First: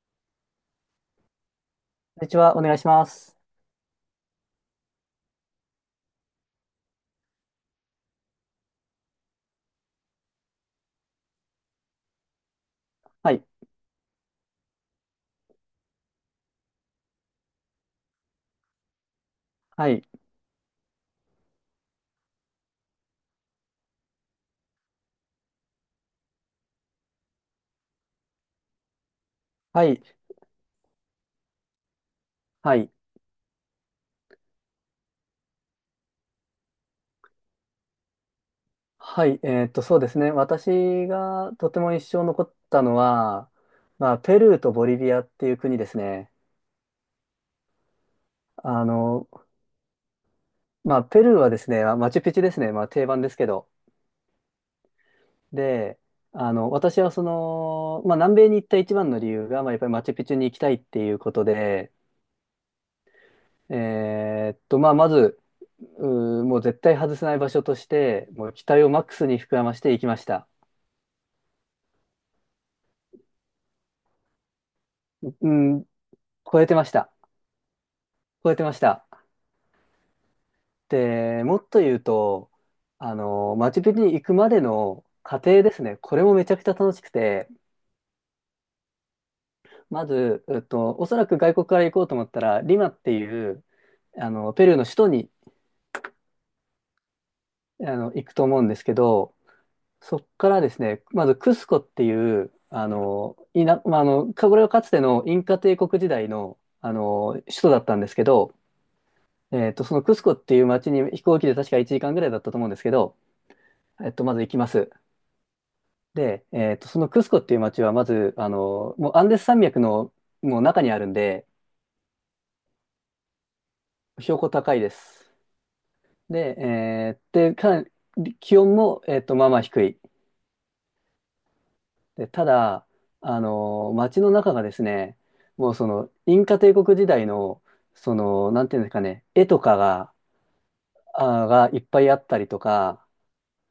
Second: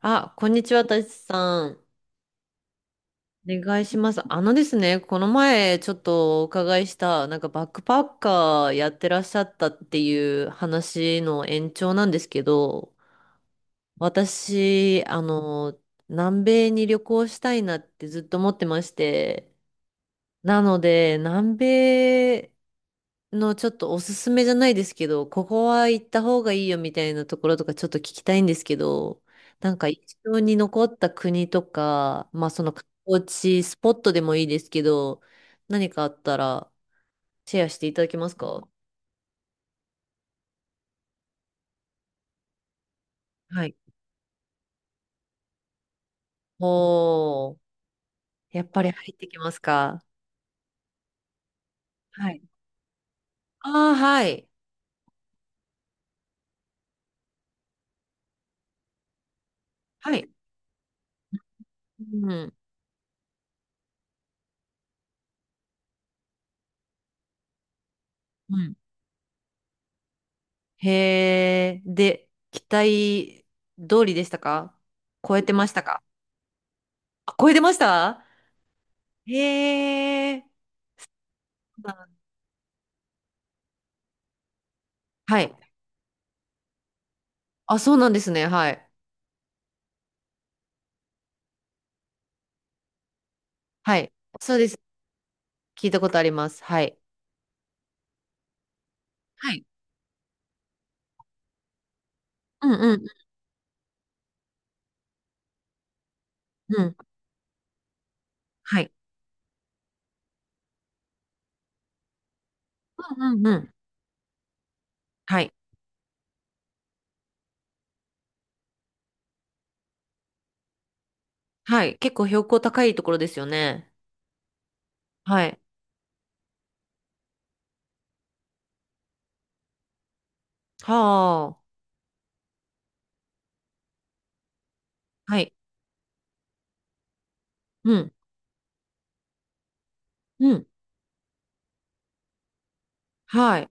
あ、こんにちは、たちさん。こんにちは、お願いします。お願いします。あのですね、この前ちょっとお伺いした、なんかバックパッカーやってらっしゃったっていう話の延長なんですけど、はい、私、南米に旅行したいなってずっと思ってまして、はい、なので、南米のちょっとおすすめじゃないですけど、ここは行った方がいいよみたいなところとかちょっと聞きたいんですけど、なんはか印い、象に残った国とか、まあそのは観い、光地、スポットでもいいですけど、何かあったらシェアしていただけますか？はい、そうですね。私がとても印象残ったのは、はい。ペルーとボリビアっていう国ですね。おー、やっぱあり入っての、きますか？ペルーはですね、まあマチュはピチい。ュですね。まあ、定番ですけど。ああ、はい。で、私はその、まあ、南米に行った一番の理由が、まあ、やっぱりマチはュピい。チュに行きたいっていうことで、うん。まず、もう絶対外せない場所として、もうう期ん。待をマックスに膨らまして行きました。へえ、で、期待通りでしたか？超えうてましたん、か？超えてました。あ、超えてました？超えてました。へえ。で、もっと言うあ、と、マチュピチュに行くまでの過はい。程ですね。これもめちゃくちゃ楽しくて、あ、そうなんですね。はい。まず、おそらく外国から行こうと思ったら、リマっていう、はい。そうペでルーす。の首都に、聞いたことあります。はい。行くと思うんですけど、はい。そっからですね、まずクスコっていう、うんあうんの、いな、まあ、あの、かこれはかつてのインカ帝国時代の、うんうん。首都だったんですけど、はい。そのクスコっていう町に飛行機で確か1時間ぐらいだったと思うんですけど、うんうんうん。まず行きます。はい。で、そのクスコっていう街は、まず、もうアンデス山脈の中にあるんで、はい。結構標高高いところですよね。標高高いです。はい。で、かなり気温も、まあまあ低い。はあ、で、ただ、街の中がですね、はい。もうその、インカ帝国時代の、うん。その、なんていうんですかね、絵とかが、うん。がいっぱいあったりとか、はい。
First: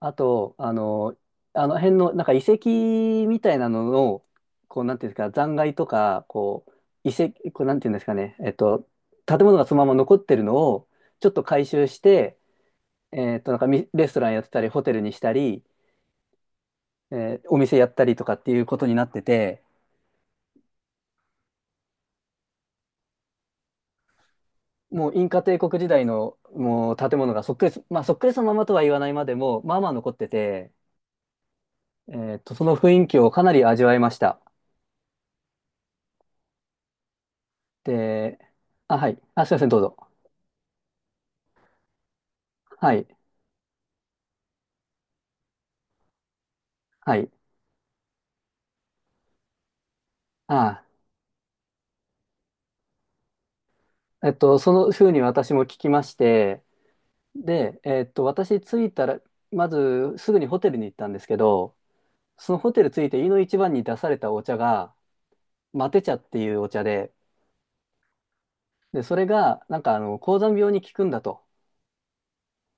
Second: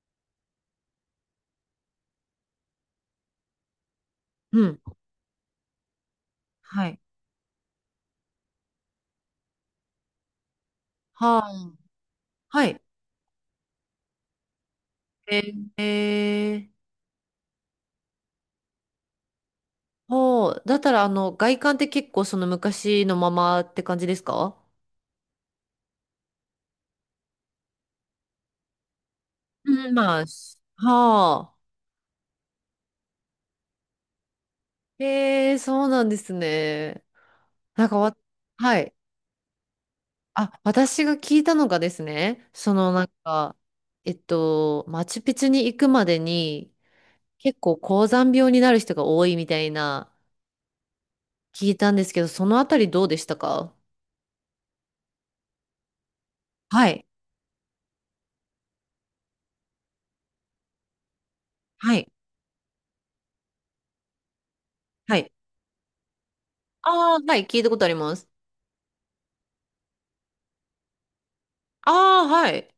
あと、あの辺の、なんか遺跡みたいなのの、うん。こう、なんていうんですか、残骸とか、こはい。う、遺跡、こう、なんていうんですかね、建物がそのまま残ってるのを、ちょっはと回あ。収して、はい。なんかみレストランやってたり、ホテルにしたえり、ー、えー、お店やったりとかっていうことになってて、ほう。だったら、外観って結構その昔のままって感じですか？もうインカ帝国時代の、もう建物がそっくりそ、まあ、そっくりそのままとは言わないまでも、まあまうあん、残っまあ、てして、はあ。その雰囲気をかなり味わえました。へえ、そうなんですね。なんかわ、で、はい。あ、はい。あ、すいません、どうぞ。あ、私が聞いたのがですね、そのはない。んか、マチュピチュに行くまでにはい。結構高山病になる人が多いみたいなあ聞いたんですけど、そのあたりどうでしたか？あ、その風に私も聞きまして、はい。で、私着いたら、まずすぐにホテルに行ったんですけど、はい。そのホテル着いて、飯の一番に出されたお茶が、はい。マテ茶っていうお茶で、ああ、はい。聞いたことあります。で、それが、なんか、高山病に効くんだとああ、はい。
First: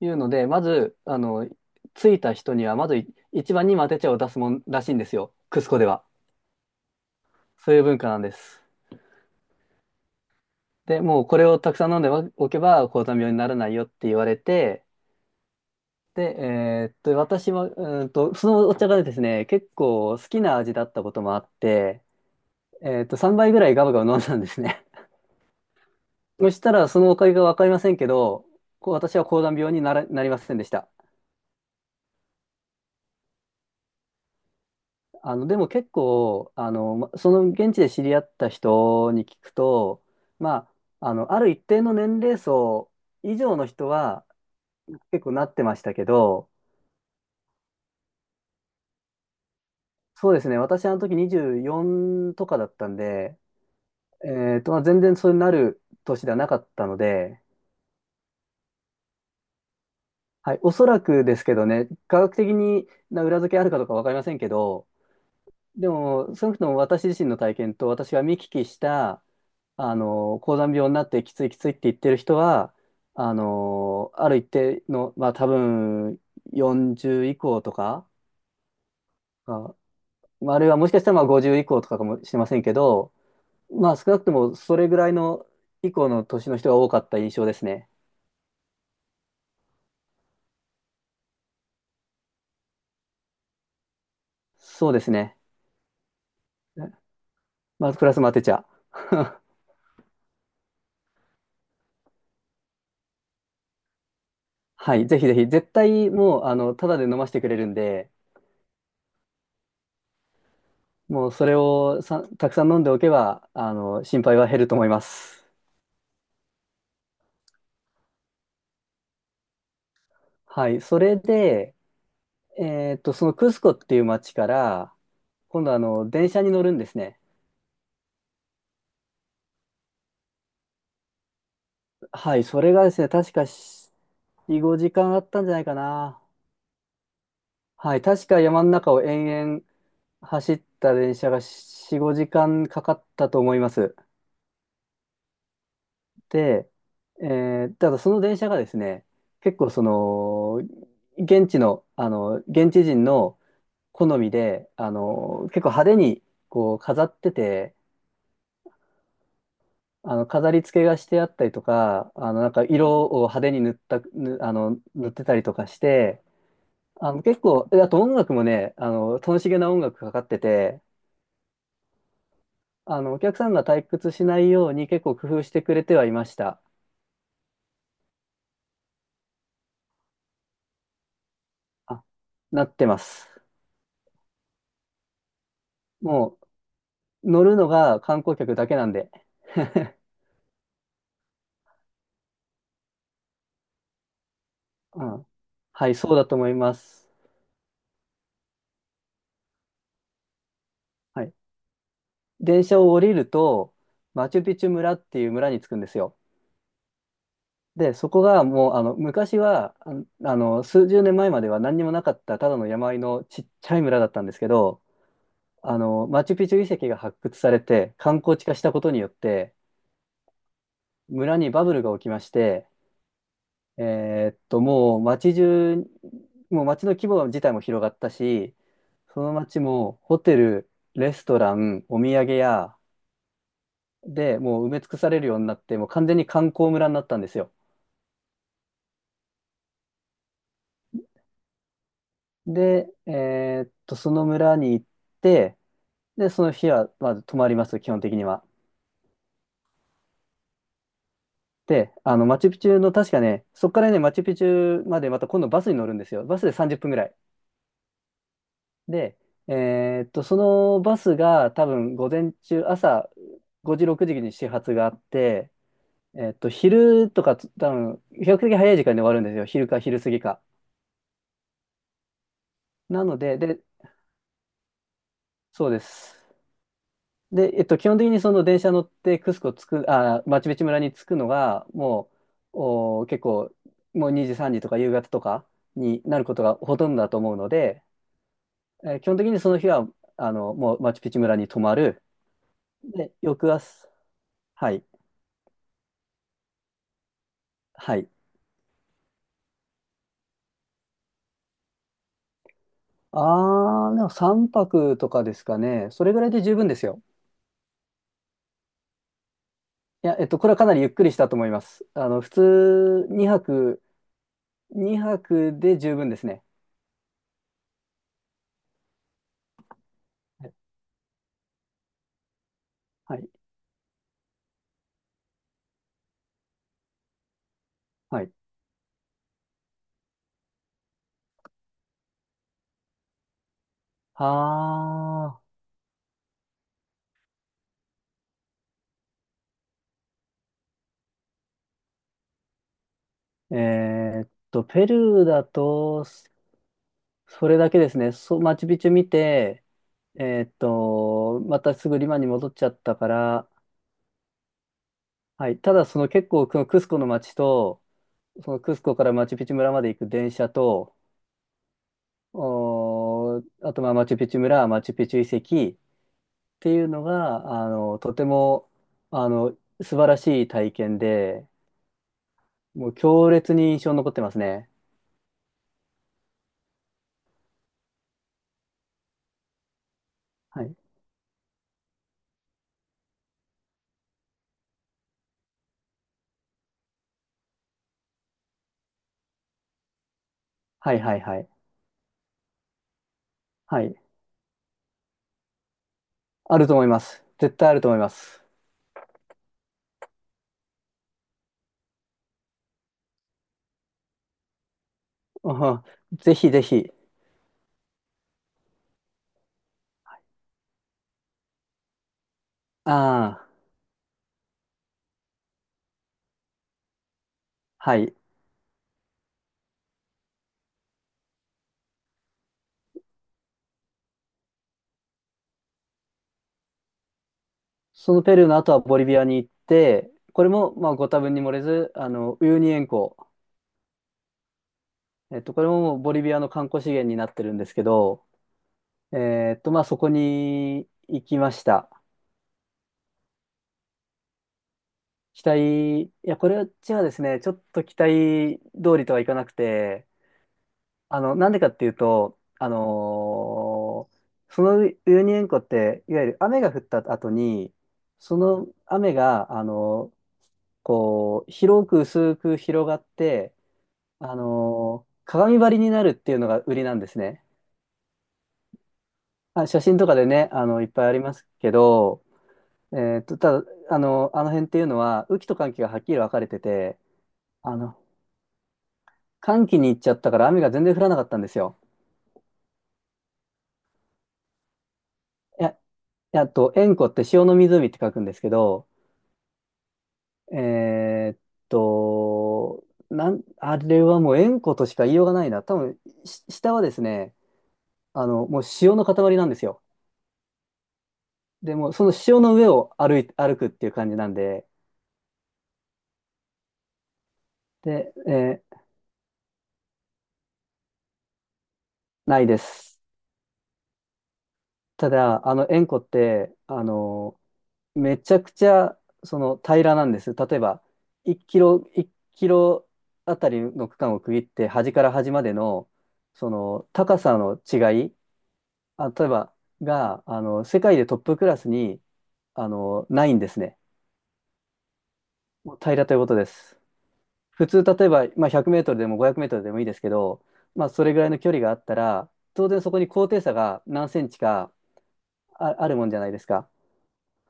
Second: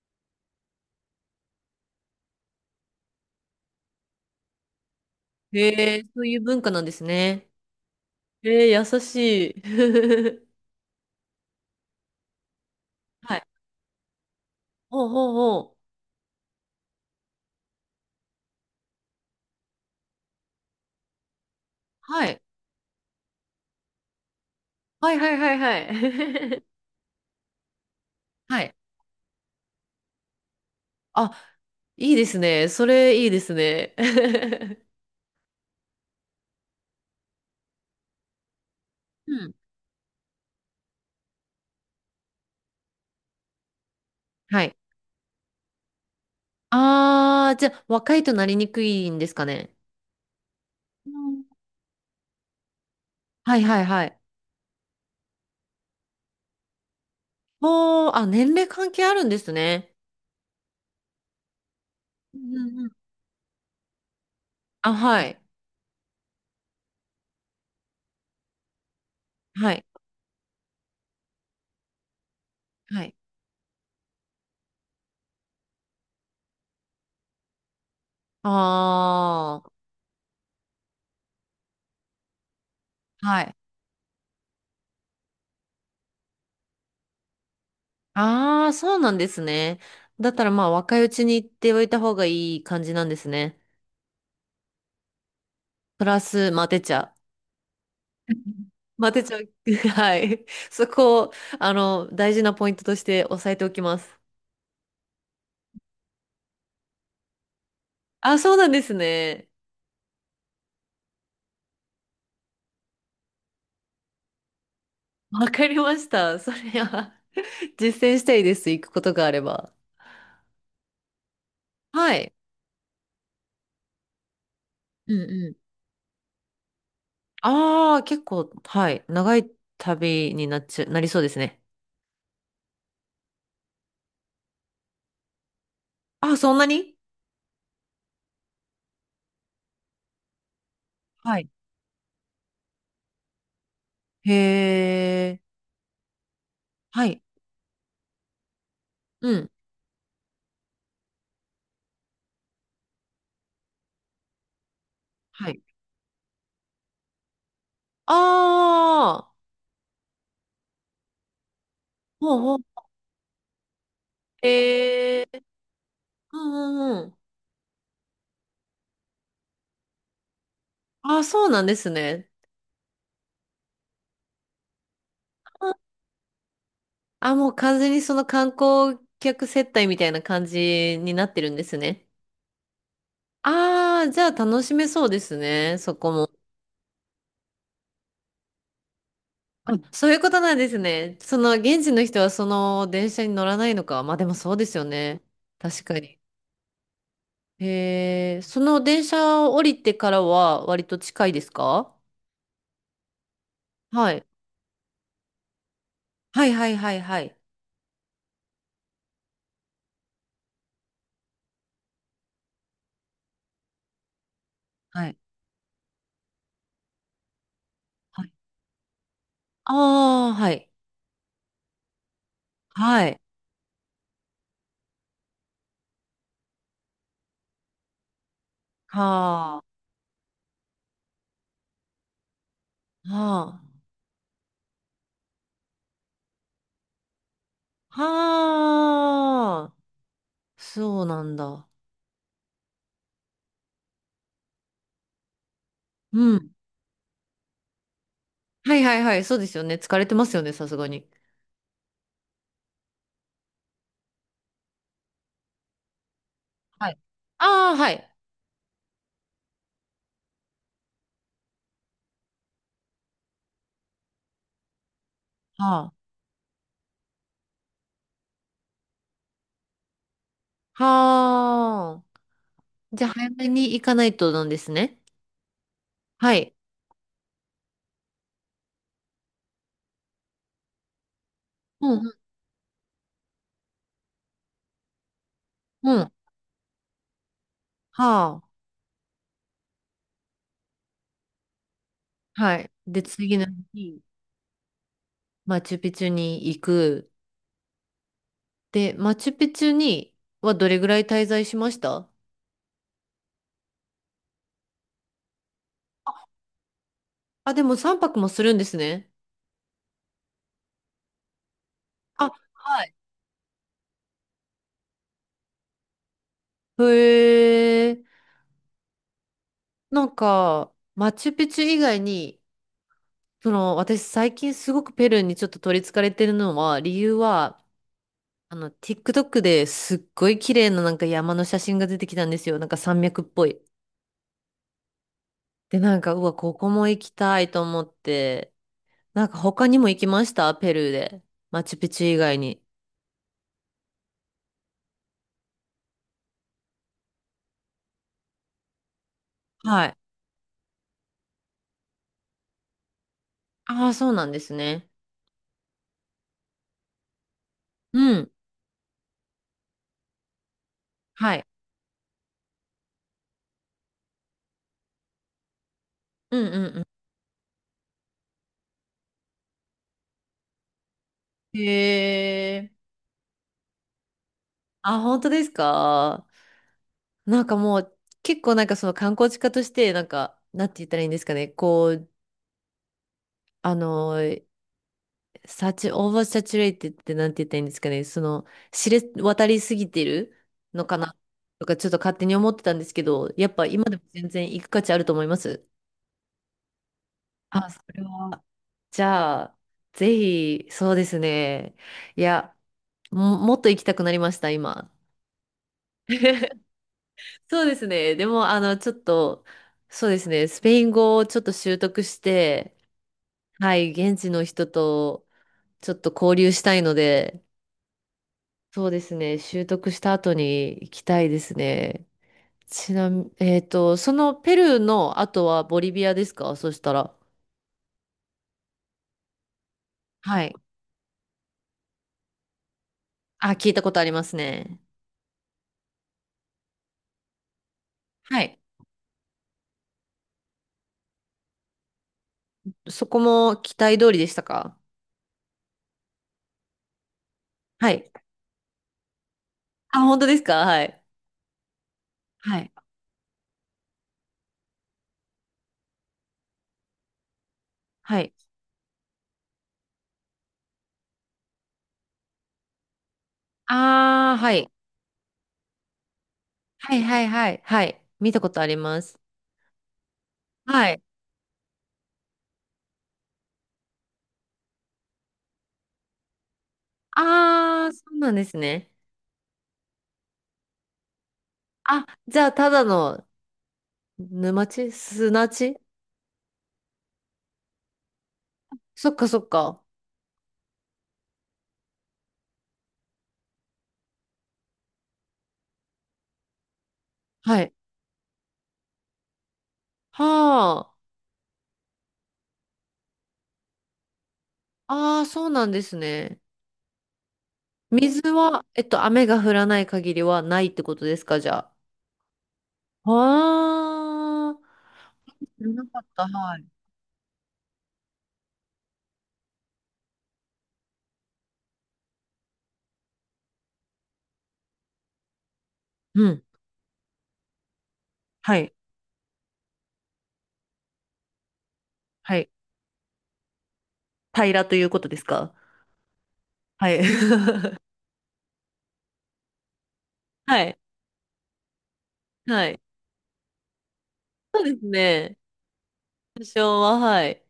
いうので、まず、着いた人には、まずい一番にマテ茶を出すもんらしいんですよ。クへスコでえ、は。そういう文化なんですね。そういう文化なんです。へえ、優しい。で、もうこれをたくさん飲んでおけば、高山病はにい。ならないよって言われて、ほうほうほう。で、私は、そのお茶がですね、結構好きな味だったこともあって、はい。3杯ぐらいガブガブ飲んだんですね。はいはいはいは そしい。たら、そのおかげがわかりませんけど、はい、こう私は高山病になら、なりませんでした。あ、いいですね。それいいですね。でも結構、その現地で知り合った人にう聞くん。と、まある一定の年齢層以上の人ははい。結構なってましたけど、あー、じゃあ、若いとなりにくいんですかね。そうですね、私あのう時ん、24とかだったんで、はいはいはい。全然そうなる年ではなかったので、もう、あ、年齢関係あるんですね。はい、おそらくですけどね、科学う的んうんうにん、な裏付けあるかどうかわかりませんけど、あ、はい。でも、少なくとも私自身の体験と私が見聞きした、はい。高山病になってきついきついって言ってる人は、はい。ある一定の、まあ多分40以降とか、ああ、まああるいはもしかしたらまあ50以降とかかもしれませんけど、あ、はい。まあ少なくともそれぐらいの以降の年の人が多かった印象ですね。ああ、そうなんですね。だったらまあ若いうちに行っておいた方がいい感じなんですね。そうですね。プラス、まあ出ちゃう。まあ、プラスも当てちゃ う。マテ茶、はい。そこを、大事なポイントとして押さえておきます。はい、ぜひぜひ、絶対もう、ただで飲ませてくれるんで、あ、そうなんですね。もうそれをさ、たくさん飲んでおけば、心配は減ると思います。わかりました。それは 実践したいです。行くことがあれば。はい、それで、はい。そのクスコっていう町から、うんうん。今度、電車に乗るんですね。ああ、結構、はい。長い旅になっちゃ、なりそうですね。はい、それがですね、確か4、5時間あったんじゃないかな。あ、そんなに？はい、確か山の中を延々走った電車がはい。4、5時間かかったと思います。へえ。で、はい。ただその電車がですね、うん。結構その、現地の、現地人の好みで、はい。結構派手にこう飾ってて、ああ、飾り付けがしてあったりとか、ほうなんほかう。色を派手に塗った、ぬあの、塗っへてえ。たりとかして、うんうんうん。結構、あと音楽もね、楽しげな音楽かかってて、あ、そうなんですね。お客さんが退屈しないように結構工夫してくれてはいました。あ、もう完全にその観光客接待みたいな感じになってるんですあね。なってます。ああ、じゃあ楽しめそうですね、そこも。もう乗るのが観光客だけなんで。あ、そういうことなんですね。その現地の人はその電車に乗らないのか。まあでもそうですようね。ん。確はい、かそうに。だと思います。へえ、その電車を降りてからは割とは近いい。ですか？電車を降りると、はい。マチュピチュ村っていう村に着くんですよ。はいはいはいはい。で、そこがもう、昔は、数十年前までは何にもなかった、ただの山あいのちっちゃい村だったんですけど、はい。マチュピチュ遺跡が発掘されて、観はい。光地化したことによって、ああ、はい。村にバブルが起きまして、はい。もう街中、もう街の規模自体も広がったし、そのは街あ。もホテル、レストラン、お土産屋はあ。でもう埋め尽くされるようになって、もう完全に観光村になったんですよ。はあ。そうなんだ。で、その村に行って、で、うそん。の日はまず泊まります、基本的には。はいはいはい。そうですよね。疲れてますよね、さすがに。で、マチュピチュの確かね、そこからね、マチュピチュまでまた今度バスに乗るんですよ。バスで30は分ぐい。らい。ああ、はい。で、そのバスが多分午前中、朝5時、6時に始発があって、はあ。昼とかつ多分、比較的早い時間で終わるんですよ。昼か昼過ぎか。はあ。じなゃあ、の早で、めで、に行かないとなんですね。そうです。はい。で、基本的にその電車乗ってクスコ着く、あー、マチュピチュ村に着くのが、うもん、う、おー、結構、もう2時、3時とか夕方とかうん、にうん。なることがほとんどだと思うので、はあ。基本的にその日は、もうマチュピチュ村に泊まる。はい。で、で、次の翌朝、日、はい。マチュピチュに行く。はい。で、マチュピチュにはどれぐらい滞在しました？あー、でも3泊とかですかね。それぐらいで十分ですよ。あ、でも3泊もするんですね。いや、これはかなりゆっくりしたと思います。あ、普はい。通2泊、2泊で十分ですね。へえ。なんか、マチュピチュ以外にはい。その、私最近すごくペルーにちょっと取り憑かれてるのは、理由は、はい。TikTok ですっごい綺麗ななんか山の写真が出てきたんですよ。なんか山脈っぽい。あで、なんか、うわ、ここも行きたいと思って、なんか他にも行きましたペルーで。マチュピチュ以外に。ー、ペルーだと、それだけですね。そう、マチュピチュ見て、はい。またすぐリマに戻っちゃったから、ああ、そうなんですね。はい。ただ、その結構、このクスコの街と、うん。そのクスコからマチュピチュ村まで行く電車と、はい。あと、まあ、マチュピチュ村、マチュピチュ遺跡っうんてういんうのが、とても、あの、素晴らしい体験で、うん。へえ。もう強烈に印象に残ってますね。あ、本当ですか？なんかもう結構なんかその観光地化としてなんか、はなんてい。言ったらいいんですかね。こう、あのサチ、オーバーサチュレイテってなんて言ったらいいんですかね。その、知れ渡りすぎてるのはかいな、はいはい。とか、ちょっと勝手に思ってたんですけど、やっぱは今い。でも全然行く価値あると思います。あると思います。絶対あ、あそると思いれます。は。じゃあ、ぜひ、そうですね。いや、もっと行きたくなりました、今。うん、ぜひぜひ。そうですね。でも、ちょっと、そうですね。スペイン語をちょっと習得して、ああ、はい、現地の人とちょっと交流したいので、はい。そうですね。習得した後に行きたいですね。ちなみに、そのペルーの後はボリビアですか、そしたら。そのペルーの後はボリビアに行って、こはれい。も、まあ、ご多分に漏れず、ウユニ塩湖。あ、聞いたことありますね。これもボリビアの観光資源になってるんですけど、はい。そこに行きました。そこも期待通りでしたか？期待、いや、これはですね、ちょっとは期い。待通りとはいかなくあ、て、本当ですか？はい。なんでかっていうと、はい。そのウユニ塩湖って、いわゆる雨が降った後に、はい。その雨が、こう、広く薄く広がって、ああ、はい。鏡張りになるっていうのが売りはなんいですはいね。はい。はい。見たことあります。あ、写真とかでね、いっはい。ぱいありますけど、ただ、あの辺っていうのは、雨季と乾季がはっきり分かれてて、あああ、の、そうなんですね。乾季に行っちゃったから雨が全然降らなかったんですよ。あ、じゃあ、ただの沼地砂いや、地？いやあと、塩湖って塩の湖って書くんですけど、そっかそっか。えーっと、あれはもう塩湖としか言いようがないな。多分、し下はですね、はい。もう塩の塊なんですよ。はあ。でも、その塩の上を歩い、歩くっていう感じなんで、ああ、そうなんですね。で、水は、雨が降らない限りはないってことですか、じゃないです。あ。ああ、ただ、知らな塩湖かっった、て、はい。めちゃくちゃその平らなんです。例えば1キロ、1キロあたりの区間を区切って端から端までのうん。その高さの違い、はい。あ、例えばがあの世界でトップクラスにはい。ないんですね。平らということですか？もう平らということです。はい。普 通例えば、まあ、100メートルでも500メートルでもいいですけど、はい。まあ、それぐらいの距離があったらは当い。然そこに高低差が何センチでかすね。あるもんじゃないで多すか。少は、はい。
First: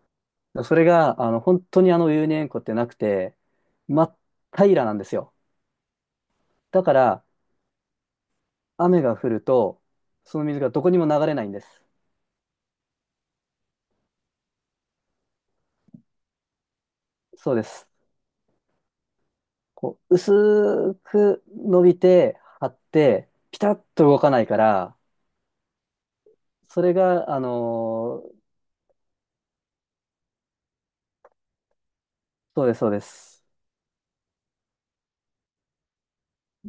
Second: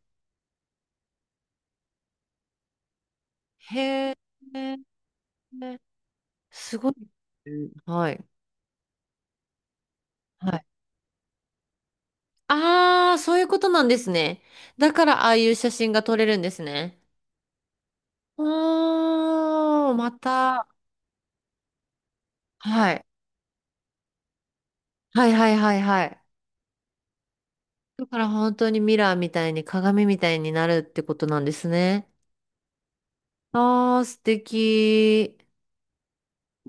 それが、本当に有年塩湖ってなくて、真へえ、っ平らなんですよ。すだごかい。ら、はい。雨が降ると、そのは水い。がどこにも流れないんです。ああ、そういうことなんですね。だから、ああいう写真が撮れるんですね。そうです。おー、こまう、た。薄く伸びて、張っはい。て、ピタッと動かないから、はいはいはいはい。それが、だから本当にミラーみたいに鏡みたいになるってことなんですね。そうです、そうです。ああ、素敵。